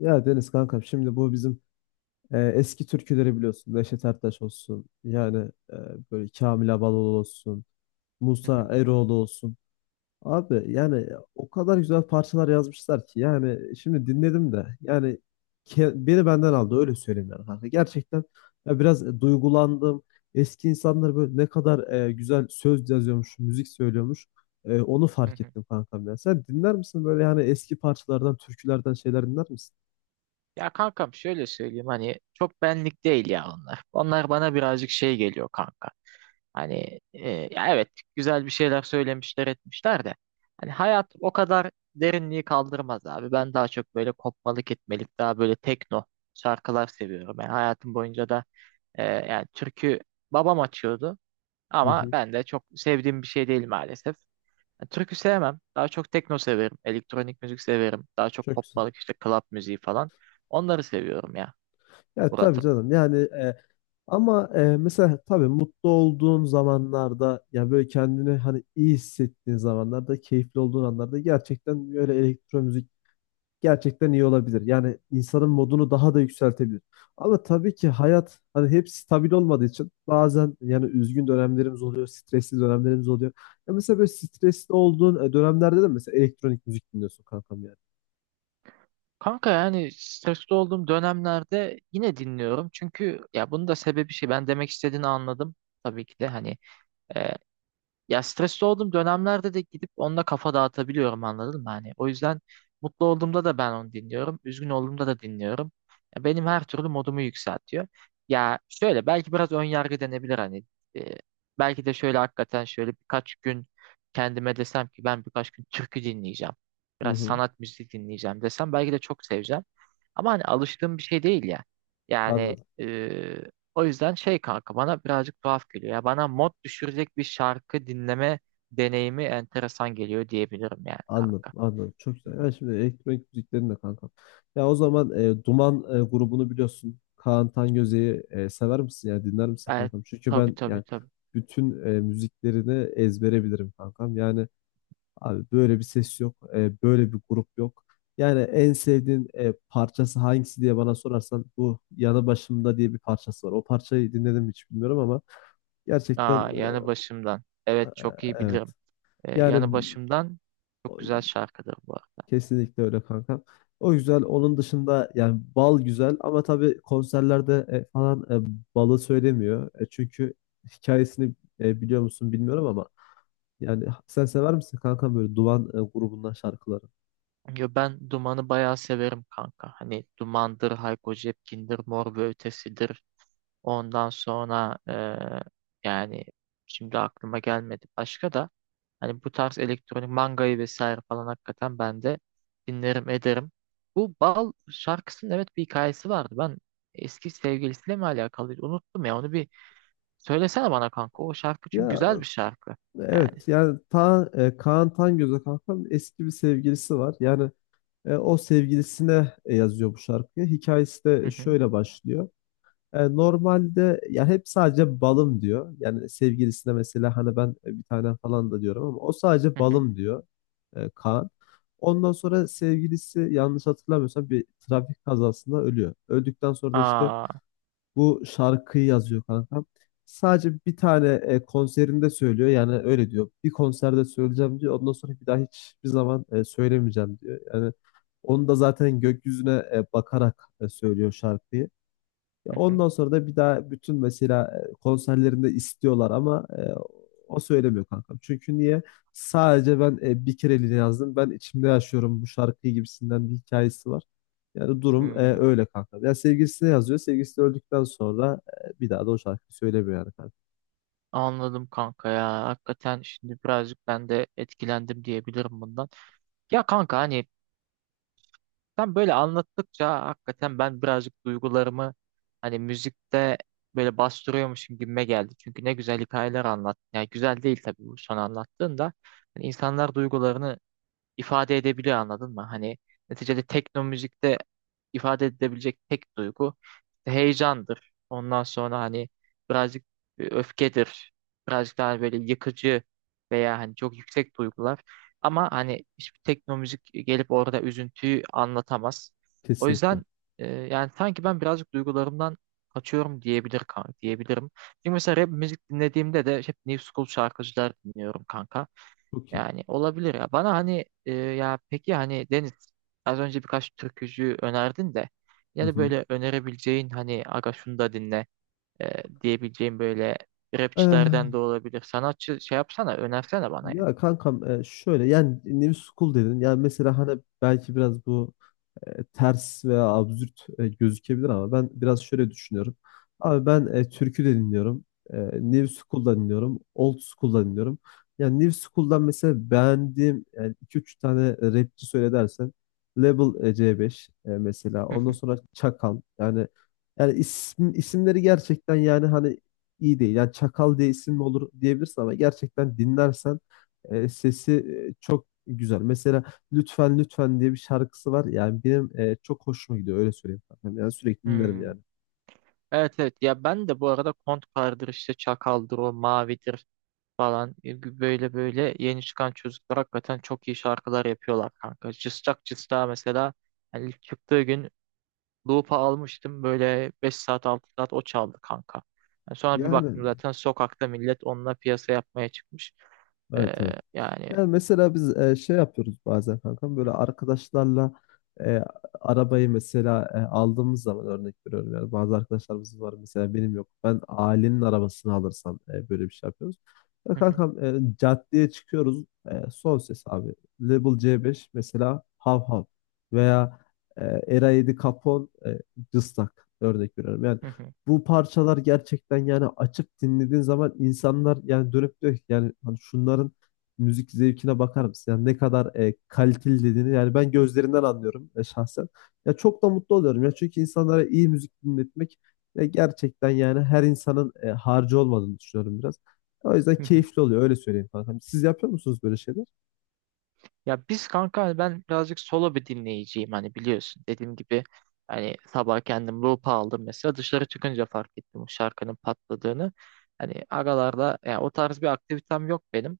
Ya Deniz kankam, şimdi bu bizim eski türküleri biliyorsun. Neşet Ertaş olsun. Yani e, böyle Kamil Abaloğlu olsun. Hı Musa hı, Eroğlu olsun. Abi yani o kadar güzel parçalar yazmışlar ki. Yani şimdi dinledim de yani beni benden aldı, öyle söyleyeyim yani kanka. Gerçekten ya biraz duygulandım. Eski insanlar böyle ne kadar güzel söz yazıyormuş, müzik söylüyormuş. Onu hı fark hı. ettim kankam ya. Sen dinler misin böyle, yani eski parçalardan, türkülerden şeyler dinler misin? Ya kankam, şöyle söyleyeyim, hani çok benlik değil ya onlar. Onlar bana birazcık şey geliyor kanka. Hani ya evet, güzel bir şeyler söylemişler etmişler de hani hayat o kadar derinliği kaldırmaz abi. Ben daha çok böyle kopmalık etmelik, daha böyle tekno şarkılar seviyorum. Yani hayatım boyunca da yani türkü, babam açıyordu Hı ama hı. ben de çok sevdiğim bir şey değil maalesef. Yani türkü sevmem. Daha çok tekno severim. Elektronik müzik severim. Daha çok Çok güzel. kopmalık, işte club müziği falan. Onları seviyorum ya Ya tabii Murat'ım. canım, yani ama mesela tabii mutlu olduğun zamanlarda, yani böyle kendini hani iyi hissettiğin zamanlarda, keyifli olduğun anlarda gerçekten böyle elektro müzik gerçekten iyi olabilir. Yani insanın modunu daha da yükseltebilir. Ama tabii ki hayat hani hep stabil olmadığı için bazen yani üzgün dönemlerimiz oluyor, stresli dönemlerimiz oluyor. Ya mesela böyle stresli olduğun dönemlerde de mesela elektronik müzik dinliyorsun kankam yani. Kanka yani stresli olduğum dönemlerde yine dinliyorum. Çünkü ya bunun da sebebi şey. Ben demek istediğini anladım. Tabii ki de hani, ya stresli olduğum dönemlerde de gidip onunla kafa dağıtabiliyorum, anladın mı? Hani o yüzden mutlu olduğumda da ben onu dinliyorum. Üzgün olduğumda da dinliyorum. Ya benim her türlü modumu yükseltiyor. Ya şöyle belki biraz ön yargı denebilir hani. E, Belki de şöyle hakikaten şöyle birkaç gün kendime desem ki ben birkaç gün türkü dinleyeceğim. Hı Biraz hı. sanat müziği dinleyeceğim desem belki de çok seveceğim. Ama hani alıştığım bir şey değil ya. Yani Anladım. o yüzden şey kanka, bana birazcık tuhaf geliyor. Ya bana mod düşürecek bir şarkı dinleme deneyimi enteresan geliyor diyebilirim yani Anladım, kanka. anladım. Çok güzel. Yani şimdi elektronik müziklerin de kankam. Ya o zaman Duman grubunu biliyorsun. Kaan Tangöze'yi sever misin? Yani dinler misin Evet, kankam? Çünkü tabii ben tabii yani tabii. bütün müziklerini ezbere bilirim kankam. Yani abi böyle bir ses yok. Böyle bir grup yok. Yani en sevdiğin parçası hangisi diye bana sorarsan, bu Yanı Başımda diye bir parçası var. O parçayı dinledim mi hiç bilmiyorum ama gerçekten Aa, yanı başımdan. e, Evet, çok iyi evet. bilirim. Yanı Yani başımdan çok güzel şarkıdır bu arada. kesinlikle öyle kanka. O güzel. Onun dışında yani bal güzel, ama tabii konserlerde balı söylemiyor. Çünkü hikayesini biliyor musun bilmiyorum, ama yani sen sever misin kanka böyle Duman grubundan şarkıları? Ya ben Duman'ı bayağı severim kanka. Hani Duman'dır, Hayko Cepkin'dir, Mor ve Ötesi'dir. Ondan sonra yani şimdi aklıma gelmedi başka da. Hani bu tarz elektronik mangayı vesaire falan hakikaten ben de dinlerim ederim. Bu Bal şarkısının evet bir hikayesi vardı. Ben eski sevgilisiyle mi alakalıydı? Unuttum ya onu, bir söylesene bana kanka. O şarkı çünkü Ya güzel bir şarkı. Yani. evet, yani Kaan Tangöz'e kankam eski bir sevgilisi var. Yani o sevgilisine yazıyor bu şarkıyı. Hikayesi Hı de hı, şöyle başlıyor. Normalde ya hep sadece balım diyor. Yani sevgilisine mesela hani ben bir tane falan da diyorum ama o sadece hı hı. balım diyor, Kaan. Ondan sonra sevgilisi, yanlış hatırlamıyorsam, bir trafik kazasında ölüyor. Öldükten sonra da işte Aa, bu şarkıyı yazıyor kankam. Sadece bir tane konserinde söylüyor. Yani öyle diyor. Bir konserde söyleyeceğim diyor. Ondan sonra bir daha hiçbir zaman söylemeyeceğim diyor. Yani onu da zaten gökyüzüne bakarak söylüyor şarkıyı. Ya hı hı, ondan sonra da bir daha bütün mesela konserlerinde istiyorlar, ama o söylemiyor kankam. Çünkü niye? Sadece ben bir kereliğine yazdım. Ben içimde yaşıyorum bu şarkıyı gibisinden bir hikayesi var. Yani durum hmm. öyle kanka. Ya sevgilisine yazıyor. Sevgilisi öldükten sonra bir daha da o şarkıyı söylemiyor yani kanka. Anladım kanka ya. Hakikaten şimdi birazcık ben de etkilendim diyebilirim bundan. Ya kanka hani, sen böyle anlattıkça hakikaten ben birazcık duygularımı hani müzikte böyle bastırıyormuşum gibime geldi. Çünkü ne güzel hikayeler anlattın. Yani güzel değil tabii bu son anlattığın da. Hani insanlar duygularını ifade edebiliyor, anladın mı? Hani neticede tekno müzikte ifade edebilecek tek duygu işte heyecandır. Ondan sonra hani birazcık öfkedir. Birazcık daha böyle yıkıcı veya hani çok yüksek duygular. Ama hani hiçbir tekno müzik gelip orada üzüntüyü anlatamaz. O Kesinlikle. yüzden yani sanki ben birazcık duygularımdan kaçıyorum diyebilir kan diyebilirim. Çünkü mesela rap müzik dinlediğimde de hep New School şarkıcılar dinliyorum kanka. Çok iyi. Yani olabilir ya. Bana hani ya peki hani Deniz az önce birkaç türkücü önerdin de, Hı ya da hı. böyle önerebileceğin hani aga şunu da dinle diyebileceğin böyle Eh, rapçilerden de olabilir. Sanatçı şey yapsana, önersene bana yani. Ya kankam, şöyle, yani New School dedin. Yani mesela hani belki biraz bu ters veya absürt gözükebilir, ama ben biraz şöyle düşünüyorum. Abi ben türkü de dinliyorum. New School'da dinliyorum. Old School'da dinliyorum. Yani New School'dan mesela beğendiğim yani 2-3 tane rapçi söyle dersen, Label C5 mesela. Hı Ondan hı. sonra Çakal. Yani isimleri gerçekten yani hani iyi değil. Yani Çakal diye isim mi olur diyebilirsin, ama gerçekten dinlersen sesi çok güzel. Mesela Lütfen Lütfen diye bir şarkısı var. Yani benim çok hoşuma gidiyor, öyle söyleyeyim, kankam. Yani sürekli dinlerim Hmm. yani. Evet evet, ya ben de bu arada Kontkar'dır, işte Çakal'dır, o Mavi'dir falan. Böyle böyle yeni çıkan çocuklar hakikaten çok iyi şarkılar yapıyorlar kanka. Cıstak Cıstak'a mesela hani ilk çıktığı gün Loop'a almıştım. Böyle 5 saat 6 saat o çaldı kanka. Yani sonra bir Yani baktım zaten sokakta millet onunla piyasa yapmaya çıkmış. Ee, evet, evet. yani Yani mesela biz şey yapıyoruz bazen kankam, böyle arkadaşlarla e, arabayı mesela aldığımız zaman, örnek veriyorum yani, bazı arkadaşlarımız var mesela, benim yok, ben ailenin arabasını alırsam böyle bir şey yapıyoruz. Ya hı hı, kankam, caddeye çıkıyoruz, son ses abi Label C5 mesela hav hav, veya Era 7 Capone cıstak, örnek veriyorum yani, hı hı, bu parçalar gerçekten yani açıp dinlediğin zaman, insanlar yani dönüp diyor ki yani hani şunların müzik zevkine bakar mısın? Yani ne kadar kaliteli dediğini yani ben gözlerinden anlıyorum, şahsen. Ya çok da mutlu oluyorum ya, çünkü insanlara iyi müzik dinletmek gerçekten yani her insanın harcı olmadığını düşünüyorum biraz. O yüzden hı hı. keyifli oluyor, öyle söyleyeyim kankam. Siz yapıyor musunuz böyle şeyler? Ya biz kanka hani ben birazcık solo bir dinleyiciyim, hani biliyorsun dediğim gibi. Hani sabah kendim loop'a aldım, mesela dışarı çıkınca fark ettim bu şarkının patladığını. Hani aralarda yani o tarz bir aktivitem yok benim.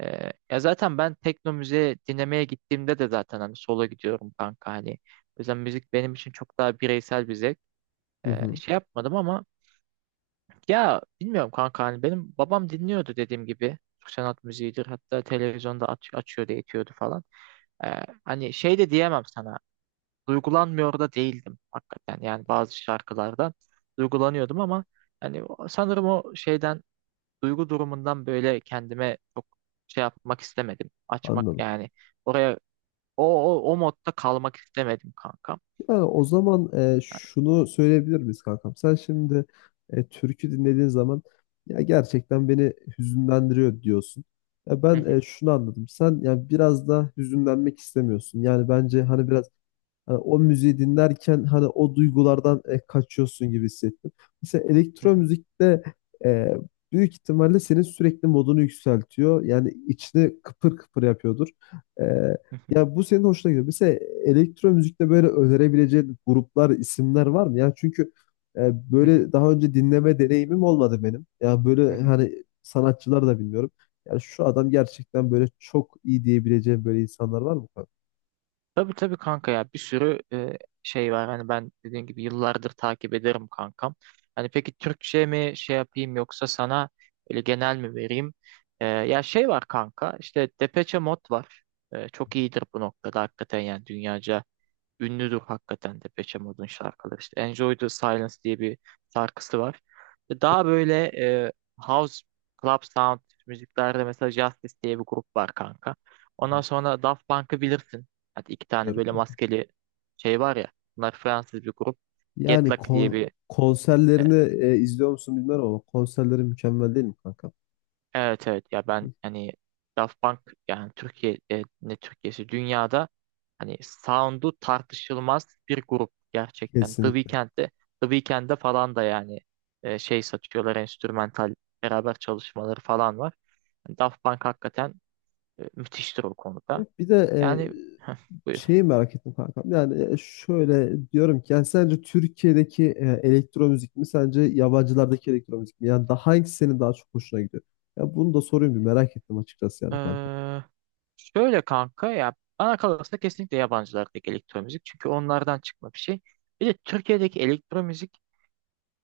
Ya zaten ben tekno müziği dinlemeye gittiğimde de zaten hani sola gidiyorum kanka hani. O yüzden müzik benim için çok daha bireysel bir zevk. Hı hı. Şey yapmadım ama ya bilmiyorum kanka, hani benim babam dinliyordu dediğim gibi. Türk sanat müziğidir, hatta televizyonda açıyordu etiyordu falan. Hani şey de diyemem sana, duygulanmıyor da değildim hakikaten, yani bazı şarkılardan duygulanıyordum ama hani sanırım o şeyden, duygu durumundan böyle kendime çok şey yapmak istemedim. Açmak Anladım. yani, oraya o o modda kalmak istemedim kankam. Yani o zaman Yani, şunu söyleyebilir miyiz kankam? Sen şimdi türkü dinlediğin zaman ya gerçekten beni hüzünlendiriyor diyorsun. Ya hı ben hı, şunu anladım. Sen ya biraz da hüzünlenmek istemiyorsun. Yani bence hani biraz hani o müziği dinlerken hani o duygulardan kaçıyorsun gibi hissettim. Mesela hı elektro hı, müzikte e, büyük ihtimalle senin sürekli modunu yükseltiyor. Yani içini kıpır kıpır yapıyordur. E, hı hı, Ya bu senin hoşuna gidiyor. Mesela elektro müzikte böyle önerebileceğin gruplar, isimler var mı? Yani çünkü hı hı, böyle daha önce dinleme deneyimim olmadı benim. Ya hı böyle hı. hani sanatçılar da bilmiyorum. Yani şu adam gerçekten böyle çok iyi diyebileceğim böyle insanlar var mı? Tabii tabii kanka, ya bir sürü şey var. Hani ben dediğim gibi yıllardır takip ederim kankam. Hani peki Türkçe mi şey yapayım, yoksa sana öyle genel mi vereyim? Ya şey var kanka, işte Depeche Mode var. Çok iyidir bu noktada hakikaten, yani dünyaca ünlüdür hakikaten de Depeche Mode'un şarkıları. İşte Enjoy the Silence diye bir şarkısı var. Ve daha böyle e, house, club sound müziklerde mesela Justice diye bir grup var kanka. Ondan sonra Daft Punk'ı bilirsin. Hadi iki tane böyle Bilmiyorum. maskeli şey var ya. Bunlar Fransız bir grup. Get Yani Lucky diye bir e, konserlerini izliyor musun bilmiyorum, ama konserleri mükemmel değil mi kanka? evet evet, ya ben hani Daft Punk yani ne Türkiye'si, dünyada hani sound'u tartışılmaz bir grup gerçekten. Kesinlikle. The Weeknd'de falan da yani şey satıyorlar, enstrümantal beraber çalışmaları falan var. Hani Daft Punk hakikaten müthiştir o konuda. Ya bir de Yani buyur. şeyi merak ettim kankam. Yani şöyle diyorum ki yani, sence Türkiye'deki elektro müzik mi, sence yabancılardaki elektro müzik mi? Yani daha hangisi senin daha çok hoşuna gidiyor? Ya bunu da sorayım, bir merak ettim açıkçası yani kanka. Ee, Şöyle kanka, ya bana kalırsa kesinlikle yabancılardaki elektro müzik. Çünkü onlardan çıkma bir şey. Bir de Türkiye'deki elektro müzik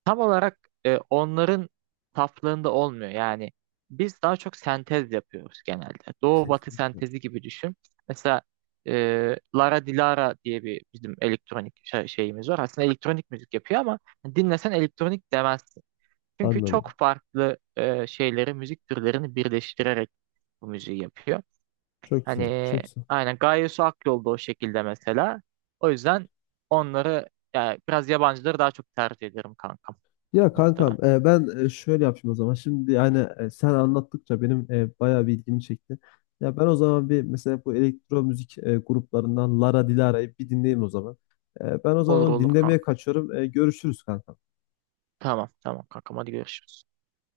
tam olarak onların saflığında olmuyor. Yani biz daha çok sentez yapıyoruz genelde. Doğu batı Kesinlikle. sentezi gibi düşün. Mesela Lara Dilara diye bir bizim elektronik şeyimiz var. Aslında elektronik müzik yapıyor ama dinlesen elektronik demezsin. Çünkü çok Anladım. farklı şeyleri, müzik türlerini birleştirerek bu müziği yapıyor. Çok güzel. Hani Çok güzel. aynen Gaye Su Akyol da o şekilde mesela. O yüzden onları, yani biraz yabancıları daha çok tercih ederim kankam Ya bu noktada. kankam, ben şöyle yapayım o zaman. Şimdi yani sen anlattıkça benim bayağı bir ilgimi çekti. Ya ben o zaman bir mesela bu elektro müzik gruplarından Lara Dilara'yı bir dinleyeyim o zaman. Ben o zaman Olur onu olur dinlemeye kanka. kaçıyorum. Görüşürüz kankam. Tamam tamam kankam, hadi görüşürüz.